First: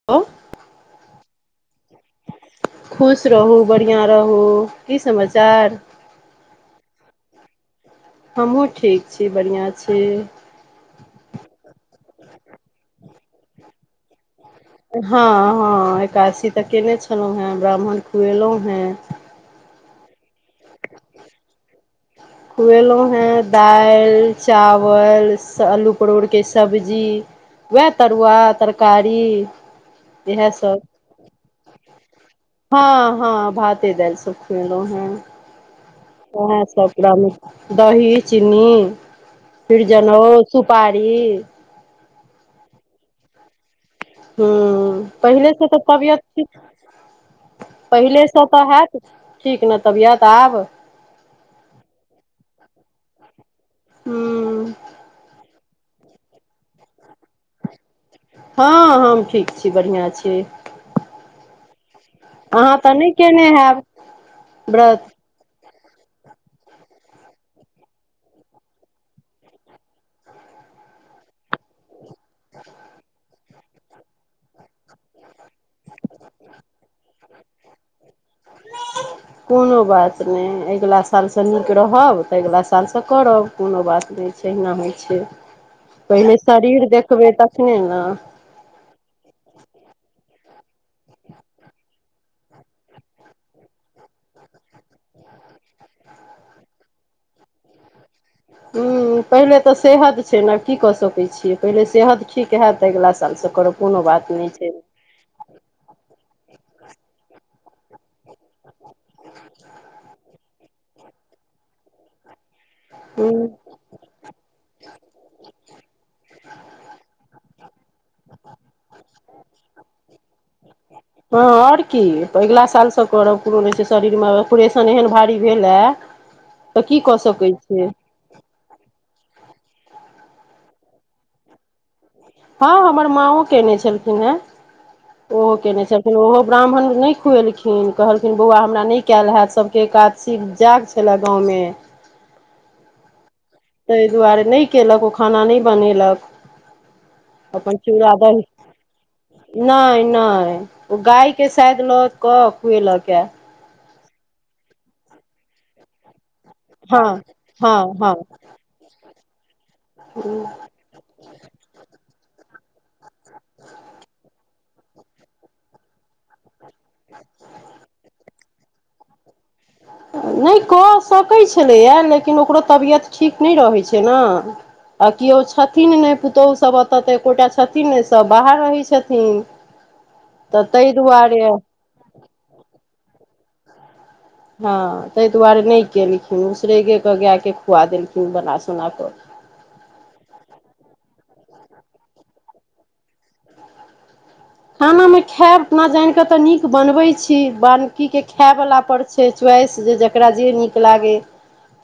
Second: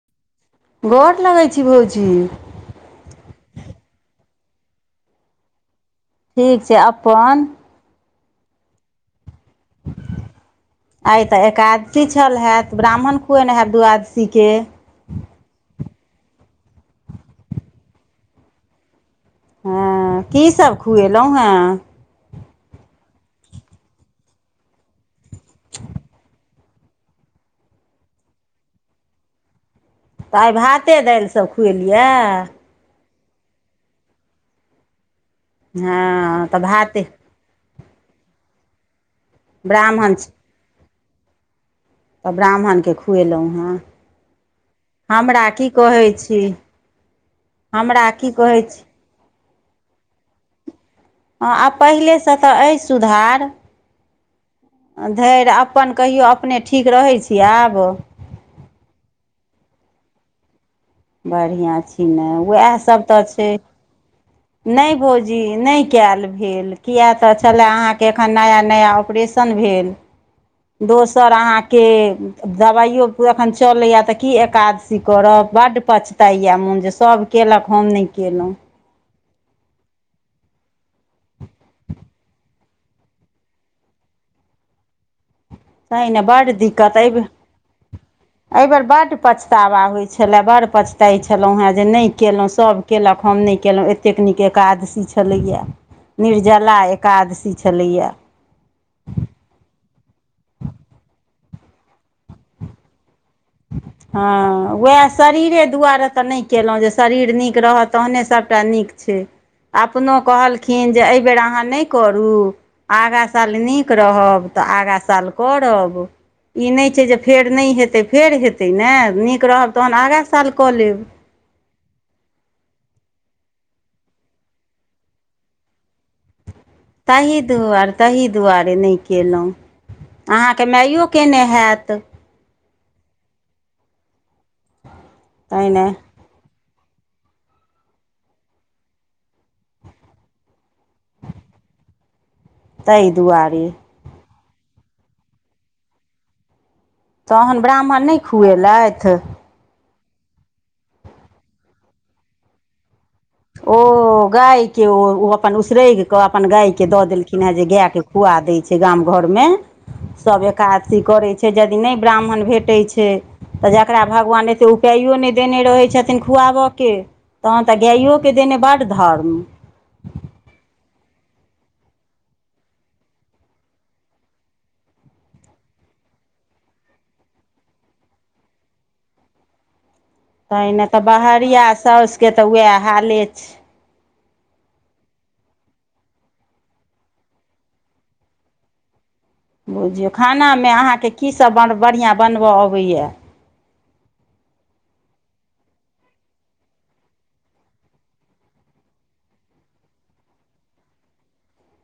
[unintelligible] गोर लगैय छी भौजी खुश रहू बढ़िआँ रहू की समाचार ठीक छैय अपन हमहुू ठीक छी बढ़िआँ छी। आइ तअ एकादशी छल हेैत, ब्राह्मण खुएने हेब दूआदशी के हँ हँ एकादसी तऽ केने छलहुँ हेँ ब्राह्मण खुएलहुँ हें हँ की सब खुएलहुँ हें कुएलो हैं दाइल चावल स अल्लु परोड़ के स सब्जी वएह तरुआ तरकारी तऽ इएह आइ सब भाते दाइल सभ खुएलिआ हँ हँ भाते दाइल सब खुएलहुं हें हँ तऽ ओहाँ सब भाते ग्रामी दही चीनी फिर ब्राह्मण छी जनेउ सुपारी तऽ ब्राह्मणकेँ खुएलहुँ हेँ ह्म्म हमरा पहिले स की तऽ कहै तबियत छी किछ हमरा पहिले की स कहै तऽ छी हेत ठीक नअ तबियत आब हँ आब पहिलेसँ तऽ अइ सुधार हूँ धैर अप अपन कहियौ अपने ठीक रहैय छी आब हँ हम ठीक छी बढ़िया छी बढ़िआँ छी ने अहाँ वेएहसभ नहि तऽ केने छैय हैब नहि व्रत भौज जी नहि केयल भेल किया तऽ छलए अहाँके एखन नया नया ऑपरेशन भेल दोसर अहाँके दबाइयो एखन चलैया तअ की एकादशी करब बड्ड पछताएया मोन जे सभ केलक हम नहि केलहुँ कोनो बात नेय अगिला सालसँ नीक रहब तऽ अगिला सालसँ करब कोनो बात नेय। तहिना होइ छैय तय न बड दिक्कत अइ भ तखने ने एहि बेेर बड्ड पछतावा होइत छलए बडड़ड पछताइत छलहुँ हेँ जे नैय केलहुँ सभ केलक हम नहि केलहुँ एतेक नीक एकादशी छलैया निर्जला एकादशी छलैया। हम्म पहिले तऽ सेहद छैय न की कऽ सकैय छियै पहिले सेहद ठीक हेत तअ अगिला सालसँ करब कोनो बात नहि हँ छैय उएह शरीरे दुआरे तऽ नहि केलहुँ जे शरीर नीक रहत तहने सब सभटा नीक छे अपनो कहलखिन जे एहिबेर अहाँ नै करू आगा हूँ साल नीक रहब तऽ आगा साल करब। ई नैय छै जे फेर नै हेतै फेर हेतै नेय नीक रहब तहन आगा साल कऽ लेब। हां और की अगला सालसँ करब कुनू नै छै, शरीरमे ऑपरेशन एहन भारी भेल हे। ताहि दुआर ताहि। ताहि दुआरे नै केलहुँ अहाँके माइयो कने हयत। हां हमर माओ केने छलखिन हे ओहो तैँ केने ने छलखिन ओहो ब्राह्मण नै खुएलखिन कहलखिन बौआ हमरा नै कयल हैत सभके एकादशी जाग छलै गाँवमे तहि दुआरे तैय दुआरे नै केलक ओ खाना नैय बनेलक। तहन ब्राह्मण नैय खुएलथि। नैय-नैय ओ गाय के सायद लऽ क खुएलक ए ओ गायके ओ ओ अपन उसरैग कऽ अपन गायके दऽ हँ देलखिन हे जे हँ गायके हँ खुआ दैय छै गाम घरमे सब एका सऽ करै छैय, यदि नै ब्राह्मण भेटै छै। तऽ जकरा भगवान एते उपायो नैय देने रहै छथिन खुआबऽ के तहन तऽ गाइयो के देने बड्ड धर्म नै कऽ सकैत छलैय, लेकिन ओकरो तबियत ठीक नै रहै छै ने आ किओ छथिन ने पुतोहु सब एतेऽ ते एकोटा छथिन ने सब बाहर रहै छथिन। तहिने ताहि तऽ दुआरे बहरिया साउसके तऽ वएह हाले छैय। हां तैय दुआरे नै केलखिन उसरेगेके गायके खुआ देलखिन बना सुना कऽ बुझियौ खानामे अहाँके कि सभ बढ़िआँ बनबय अबै ये खाना मे खायब अपना जान के तऽ नीक बनवबै छी बानकी के खाय बला पर छै, च्वाइस जे जकरा जे नीक लागैय।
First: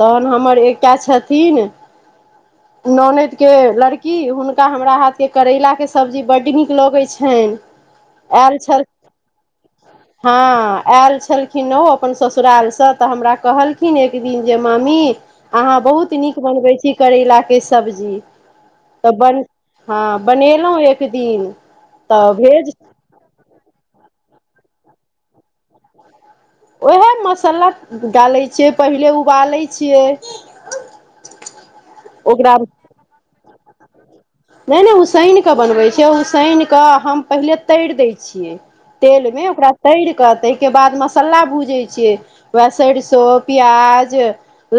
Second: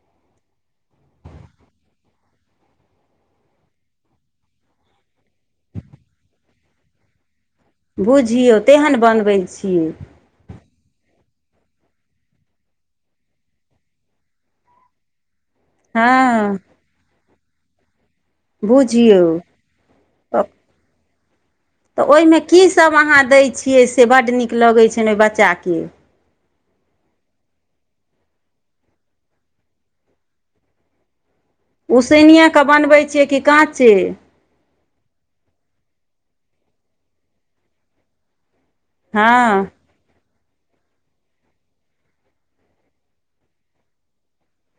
तहन हमर एकटा छथिन। [inaudible] ननैदके लड़की हुनका हमरा हाथके करैलाके सब्जी बड्ड नीक लगै छनि। बुझियौ तेहन बनबै छी। हां आयल छलखिन ओ अपन ससुरालसँ तऽ हमरा कहलखिन एक दिन जे मामी अहाँ बहुत नीक हँ बनबै छी, करैलाके सब्जी तऽ बुझियौ बन हां बनेलहुं एक दिन तऽ ओहिमे कीसभ अहाँ दैय छियै से बड्ड नीक लगै छनि ओहि बच्चाके उएहमे मसाला डालैय छियै, पहिले उबालै छियै। ओकरा उसैनियेके बनबै छियै की काँचे नैय नैय उसैन कऽ बनबै छियै, उसैन कऽ हम पहिले तरि दै छियै। तेल मे हँ ओकरा तैर कऽ तैय के बाद मसला भूजैय छियै, उएह सरिसो प्याज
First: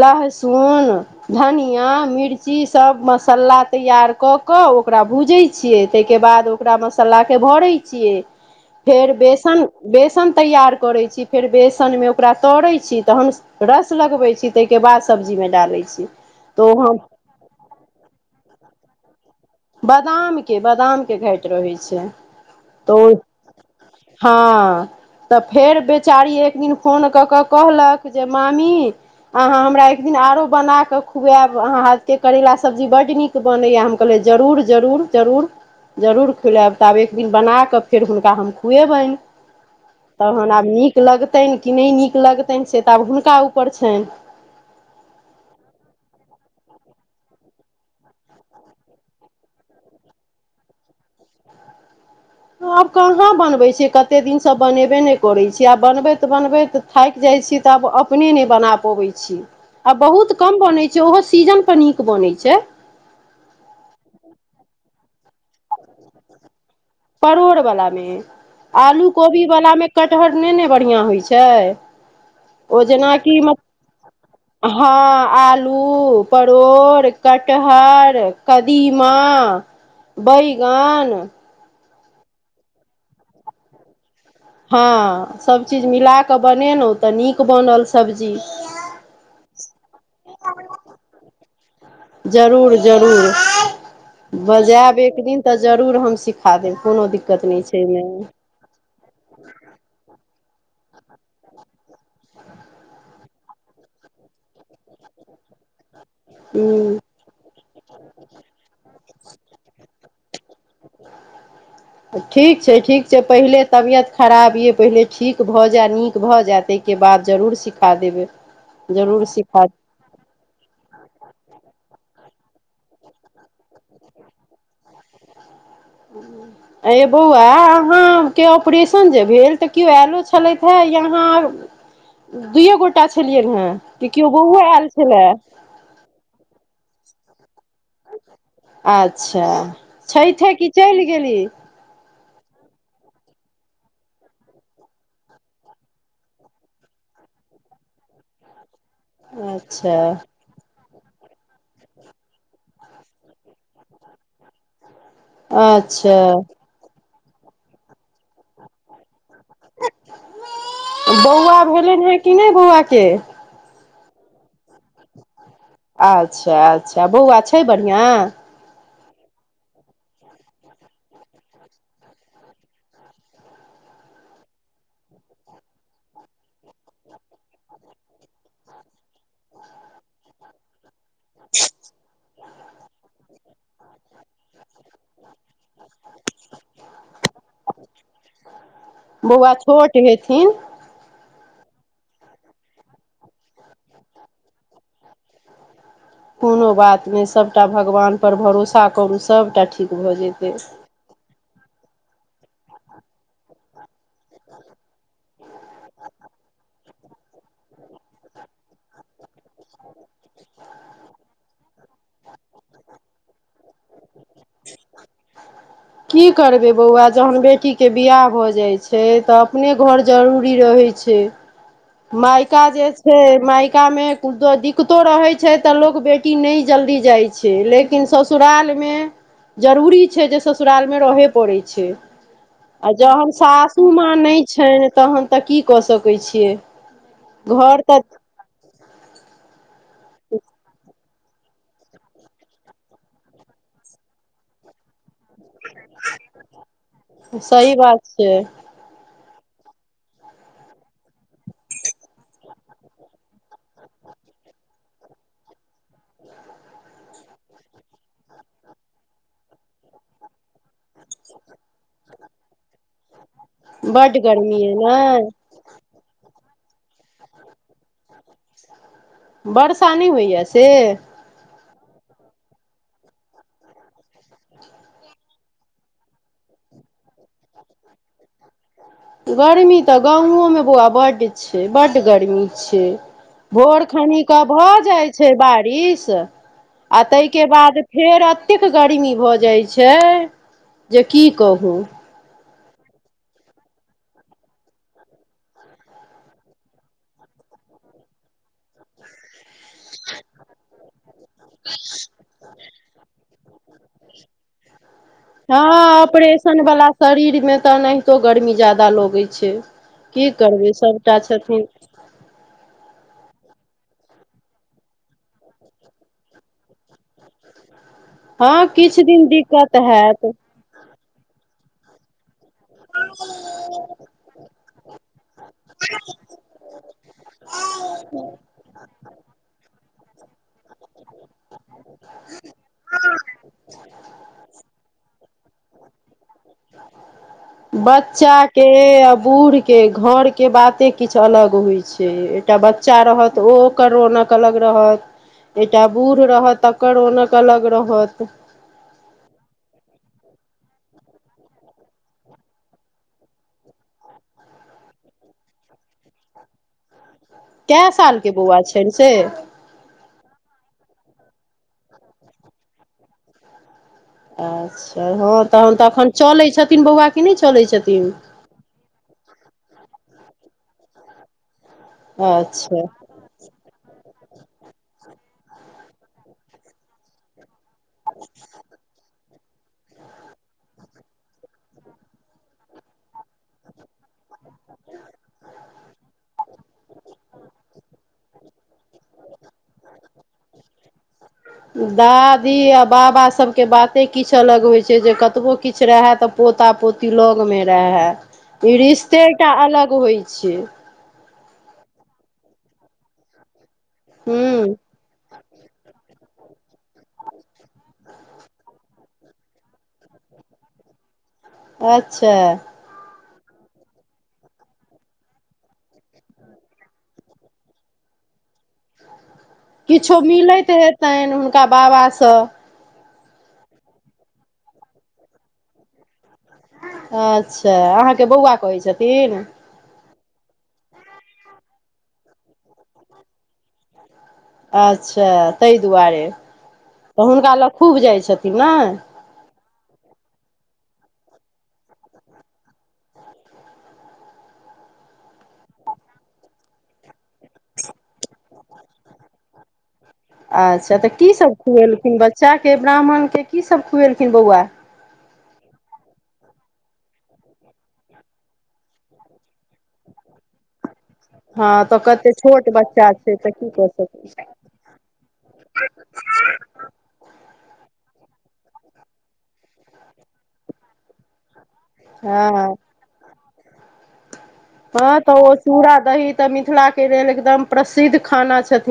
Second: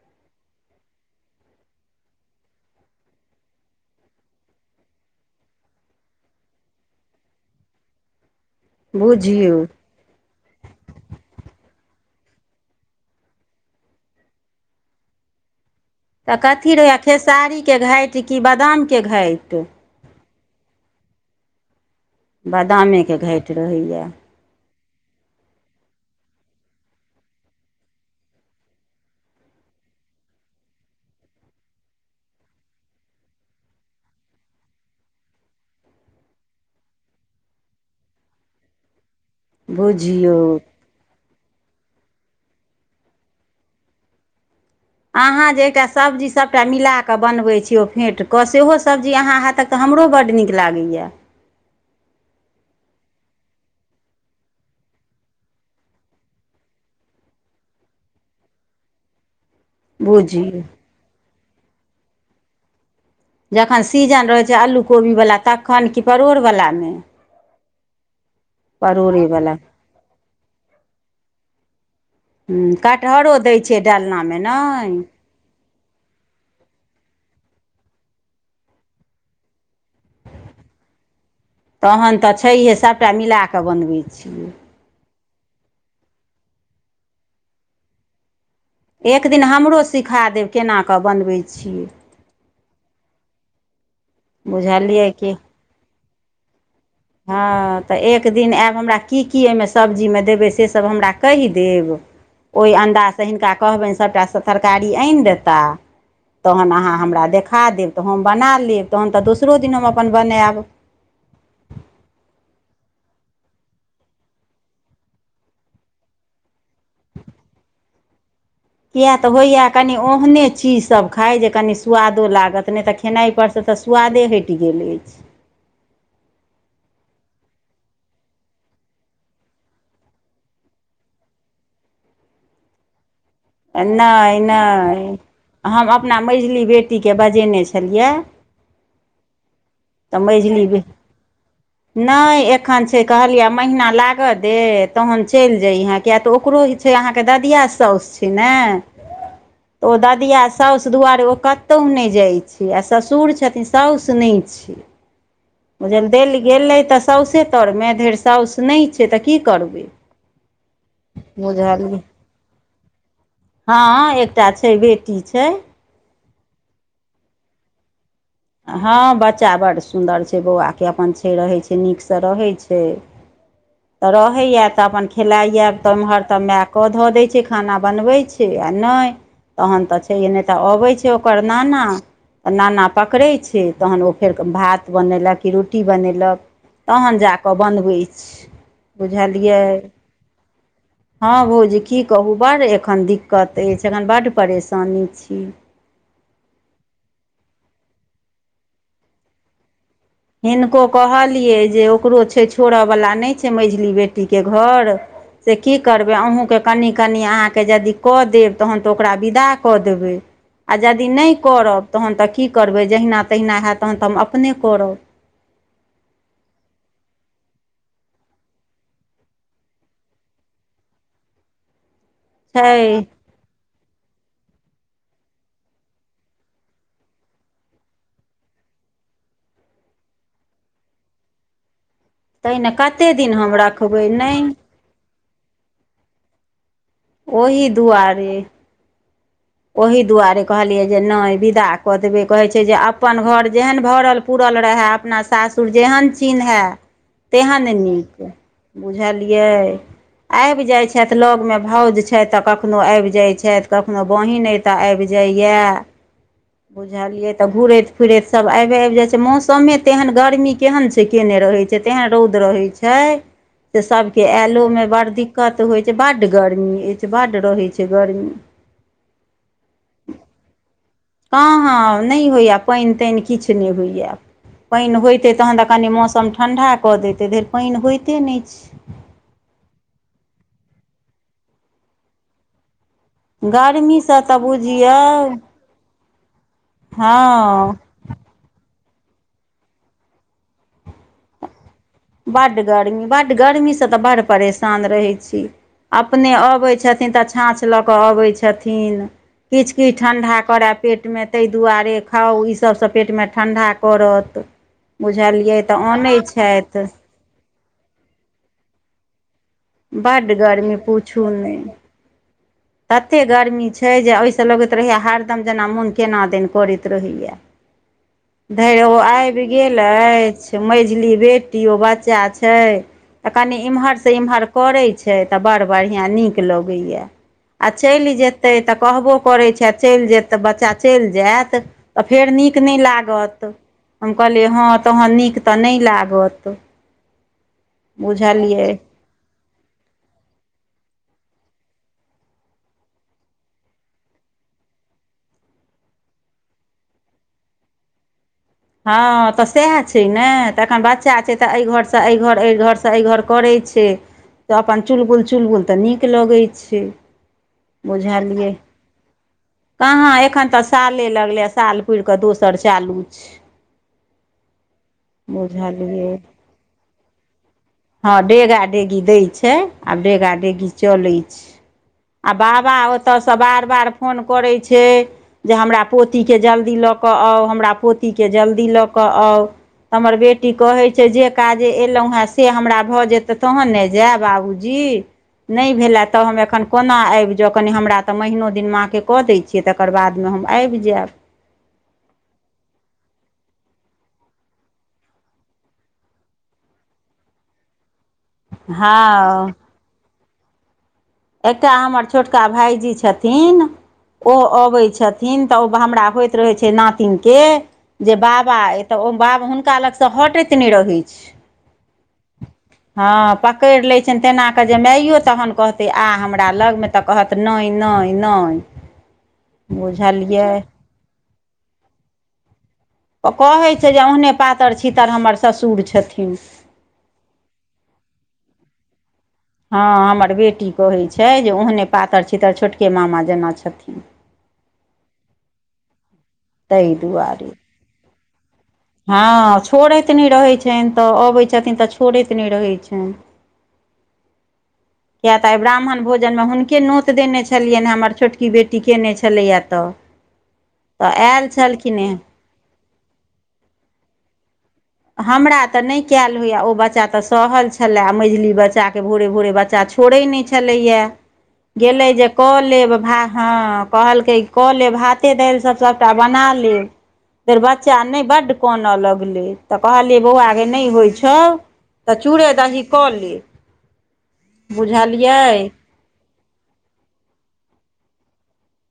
लहसुन, धनिया, मिर्ची सब मसल्ला तैयार कऽ कऽ ओकरा भूजैय छियै, तैय के बाद ओकरा मसलाक के भरै छियै। ह [inaudible] फेर बेसन, बेसन तैयार करै छी, फेर बेसनमे ओकरा तरै छी, तहन रस लगबैय छी, तैय के बाद सब्जीमे डालैय छी। तऽ कथी ओ रहैए हम खेसारीके घाटि की बादामके घाटि बादाम के बादाम के घाटि रहै छैय। बादामेके घाटि रहैय ये हँ। तऽ फेर बेचारी एक दिन फोन कऽ कऽ कहलक जे मामी अहाँ हमरा एक दिन आरो बना के खुआएब अहां हाथ के करेला सब्जी बड्ड नीक बनैयैऽ हम कहलियै जरूर -जरूर- जरूर जरूर खुलाऐब। तऽ आब एक दिन बना कऽ फेर हुनका हम खुएबैन। बुझियौ तहन आब नीक लगतैन कि नय नीक लगतैन से तऽ आब हुनका ऊपर छैन। अहाँ जे एकटा सब्जी सभटा मिलाके बनबैय छीयै ओ फेंट क सेहो सब्जी अहाँ हाथक तऽ हमरो बड्ड नीक लागैएऽ। आब कहाँ बनबै छियै। कत्ते दिनसँ बनेबे नै करै छियै आब बनबैत -बनबैत थाइक जाइ छितऽ आब अपने नैऽ बना पबैत छी। आब बहुत बुझियौ कम बनै छै, ओहो सीजन पर नीक बनै छै। जखन सीजन रहै छै आलू कोबी वला तख्खन कि परोर वलामें? परोर वला में। आलू कोबी परोड़ेवला वलामे कटहर नै ने बढ़िआँ होइ छै। हुं- ओ ‌कटहरो जेनाकि म दै छै डालनामे नै? हँ आलू, परोर, कटहर, कदीमा बैऽगन तहन त छैहे, सबटा मिलाक बनबै छियै। हँ। सभ चीज मिला क बनेलौं त नीक बनल सब्जी। एक दिन हमरो सिखा देब केना क बनबै छियै। जरूर -जरूर। बजेब बुझलियै एक कि दिन त जरूर हम सिख खा देब। कोनो दिक्- हँ, त एक दिन ऐब हमरा की की अयमे सब्जीमे देबै सेसब हमरा कहि देब। ओइ अन्दाजसँ हिनका कहबैन सभटा स- तरकारी आइन देताऽ। तहन अहाँ ह हमरा देखा देब त हम बना लेब, तहन त दोसरो दिन हम अपन बनैएब। ठीक छै, ठीक छै, पहिले तबियत खराब यै पहिले ठीक भ जैऽ नीक भऽ जैऽ तै- के बाद जरूर सिखा देबय। किये तऽ होइऽयै कनी ओहने चीज सभ खाइ, जे कनी स्वादो लागत, नै तऽखेनाइ पर स त स्वादे हैइट गेल अइछ। [inaudible] एं यै बौआ, अहाँ के ऑपरेशन जे भेलऽ त किओ ऐलो छलैथै या अहाँ अ- [inaudible] दुूइए गोटा छलियैनहेँ कि, कियो नहि बौओ ऐल नहि छलैऽ? हम अपना मेझली बेटीके बजेने छलिययैऽ। आच्छा। छैथे कि चइल गेली? नै एख्खन छै कहलियैयैऽ महीना लागऽ दे तहन चइल जइहेँ, किये त ओकरो छे अहांके ददिया साउस छै ने, ओ अच्छा ददिया साउ साउस दुआरे ओ कतौउ नै जाइ छै। आ ससुर छथिन, साउस नै छै। बुजे- अच्छा देल गेलै त साउसे तरमे धैर साउस नै छै, त की करबै? बौआ बुझलियै भेलनिहें कि नै बौआ के? हँ- एकटा छै बेटी छै। अच्छा -अच्छा, बौआ छै बढ़िआँ? हँ बच्चा बड्ड सुन्दर छय, बौआके अप्पन छै रहय छय, नीकसँ रहै छय। त रहैयैऽ त अप्पन खेलाइयैऽ त एम्हर त मैऽ कऽधऽ दै छै। खाना बनबै छै आ नै तहन त छैहे। नै त अबय छै ओकर नाना आ नाना पकड़ै छैय तहन ओ फेरके भात बनेलक कि रोटी बनेलक तहन जाकऽ बनबै छैय। बौआ बुझलियै। छोट हेथिन हँ भौजी की कहू बड्ड एखन दिक्कत अइछ एखन बड्ड परेशानी छी। कोनो बात नै सबटा भगवान पर भरोसा करू सबटा ठीक भ जेतै। हिनको कहलियै जे ओकरो छैय छोड़ऽ वला नै छैय मैझली बेटीके घर से की करबै अहूँकेँ कनी -कनी अहाँकेँ जदि कऽ देब तहन त ओकरा विदा कऽ देबै आ जदि नै करब तहन त की करबै जहिना तहिना हैत तहन त हम अपने करब। की करबै बौआ जहन बेटीके बियाह भ जाइ छैय त अपने घर जरूरी रहै छैय। माइका छै जे छैय माइ कामे कुनो दिक्कतो रहै छैय त लोक बेटी नै जल्दी जाइ छैय लेक किन ससुरालमे जरूरी छैय जे ससुरालमे रहैए पड़ै छैय। तै ने आ कते जहन दिन हम सासू रखबै माँ नै नहि छै तहन त की कऽ सकै छियै। ओहि घर तऽ दुआरे। ओही दुआरे कहलियै जे नय विदा कऽ देबै कहै छैय जे अपन घर जेहन भरल पूरल रहे अपना सासुर जेहन चिन्है तेहन सही बात नीक। छै बुझलियै। आइब जाइ छैथ लऽगमे भौज छैथ त कखनो आइब जाइ छैथ कखनो बहिन अय त आइब जाइए। बुझलियै त घूरैत फिरैत सब आबे आइब जाय छैय मौसमे तेहन गर्मी केहन छैय केने रहै छैय। जे तेहन रौद रहय छैय जे बड्ड सबके गर्मी एलो अइ मे बड़ ने दिक्कत त होइ छैय। बड्ड गरमी अय बड्ड रहै छैय गर्मी। बर्षा नै होइया से। कहाँ नै होइए पाइन ताइन किछ नै होइए। पाइन होइतै तखन त कनि मौसम ठंडा कऽ दैतै धैर पाइन होइते नै छैय। गर्मी त गाँवोमे बौआ बड्ड छैय बड गर्मी छैय। भोर गर्मीसँ तऽ खनिके भ बुझियौ जाइ छैय बारिश आ तयके बाद हँ फेर अतेक गर्मी भ जाइ छैय जे की कहू। बड्ड गर्मी बड्ड गर्मी स त बड्ड परेशान रहै छी। अपने अबैय छथिन त छाँछ लऽ कऽ अबैय छथिन। किछ- किछ ठण्डा करे पेटमे तय दुआरे खाउ इ सभ स पेटमे ठंडा करत। बुझलियै त अनैय छथि। फुला शरीरमे त एनहितो गर्मी ज्यादा लगै छैय। की बड्ड करबै गर्मी सभटा पूछू छथिन नहि तते गर्मी छैय जे अय स लगैत रहैया हरदम जेना मोन केना दन करैत रहैया। हँ धैर ओ किछु दिन आइब दिक्कत गेल हैत अछि मझली बेटी ओ बच्चा छैय छैय त कनी इम्हर से इम्हर करै छैय त बड़ बढ़ियाँ नीक लगैये। आ चइल जेतै त कहबो करै छैय आ चइल जैत त बच्चा चइल जैत त फेर नीक नै लागत, हम कहलियै हँ तहन नीक त नै लागत। बच्चाके बुझलियै आ बूढ़ के घरके बाते किछ अलग होइ छैय एकटा बच्चा रहत ओ ओकर रोनक अलग रहत एकटा बूढ़ रहत तकर रोनक अलग रहत। हँ त सेह छैय ने त एखन बच्चा छैय त अय घरसे अय घर, अय घर से अय घर करय छैय। त अपन चुलबुल -चुलबुल त नीक लगै छैय। कए साल के बौआ छैन से कहाँ एखन तऽ साले लगलै यैं, साल पुइर कऽ दोसर चालू छै। अच्छा हँ तहन त अखन, बुझलियै चलै छथिन बौआ की नहि चलै छथिन। हँ डेगा डेगी दै छै, आब डेगा डेगी चलै छ आ बाबा अच्छा ओ ओतऽ सँ बार-बार फोन करै छै, जे हमरा पोती के जल्दी लऽ कऽ आउ हमरा पोती के जल्दी लऽ के आउ, त हमर बेटी कहै छै जे काजे एलहु हैं स से हमरा भऽ जेतय तहन ने जैब बाबूजी, नहि भेला त हम एखन कोना आबि जाउ, कनि हमरा तऽ महिनो दिन माँके कऽ दै छियै, तकर बादमे हम आबि जायब। दादी आ बाबा सबके बाते किछ अलग होइ छै, जे कतबो किछ रहै त पोता, पोती लग मे रहै, ई रिश्ते हँ एकटा अलग होइ छै। एकटा हमर छोटका भाइजी छथिन, ओ हूँ अबै छथिन तऽ ओ हमरा होइ त रहै छै नातिन के जे बाबा अइ तऽ ओ बाब हुनका लगसँ हटैत नहि रहै छै। अच्छा हँ पकड़ि लै छैन तेना कऽ, जे मैयो तहन कहथ तय आ हमरा लगमे, तऽ कहत नहि-नहि-नहि। किछो मिलैत हेतनि हुनका बाबा सँ। सब कहै छै जे, ओहने पातर-छितर हमर ससुर छथिन। अच्छा अहाँके बौआ कहै छथिन। हँ हमर बेटी कहै छै, जे ओहने पातर-छितर छोटके मामा जेना छथिन। अच्छा तहि दुआरे, ताहि तऽ दुआरे हुनका लग खूब जाइ छथिन नहि। हँ छोड़ैत नहि रहै छनि तऽ, अबैत छथिन त छोड़ैत नहि रहै छनि। [inaudible] किया तऽ आइ ब्राह्मण भोजनमे हुनके नोत देने छलियनि हैं, हमर छोटकी बेटी केने छलैया तऽ। [inaudible] अच्छा तऽ आयल कीसब छलखिन खुएलखिन हेँ बच्चाके, ब्राह्मणके कीसब खुएलखिन बौआ। हमरा तऽ नहि कैल होइए, ओ बच्चा त सहल छलै, मझिली बच्चाकेँ भोरे-भोरे बच्चा छो छोड़ै नहि छलैयैं। हँ तऽ गेलै जे कते कऽ छोट लेब बच्चा भा छै हँ। तऽ की कऽ सकैत छी कहलकै कऽ लेब भाते, दाल सब सबटा। बना लेब, तर बच्चा नहि बड्ड कोन लग लै। तऽ कहलियै बौआगे नहि होइ छौ, तऽ चूड़े हँ दही कऽ ले। हँ तऽ ओ बुझलियै चूड़ा दही तऽ मिथिला के लेल एकदम प्रसिद्ध खाना छथिन।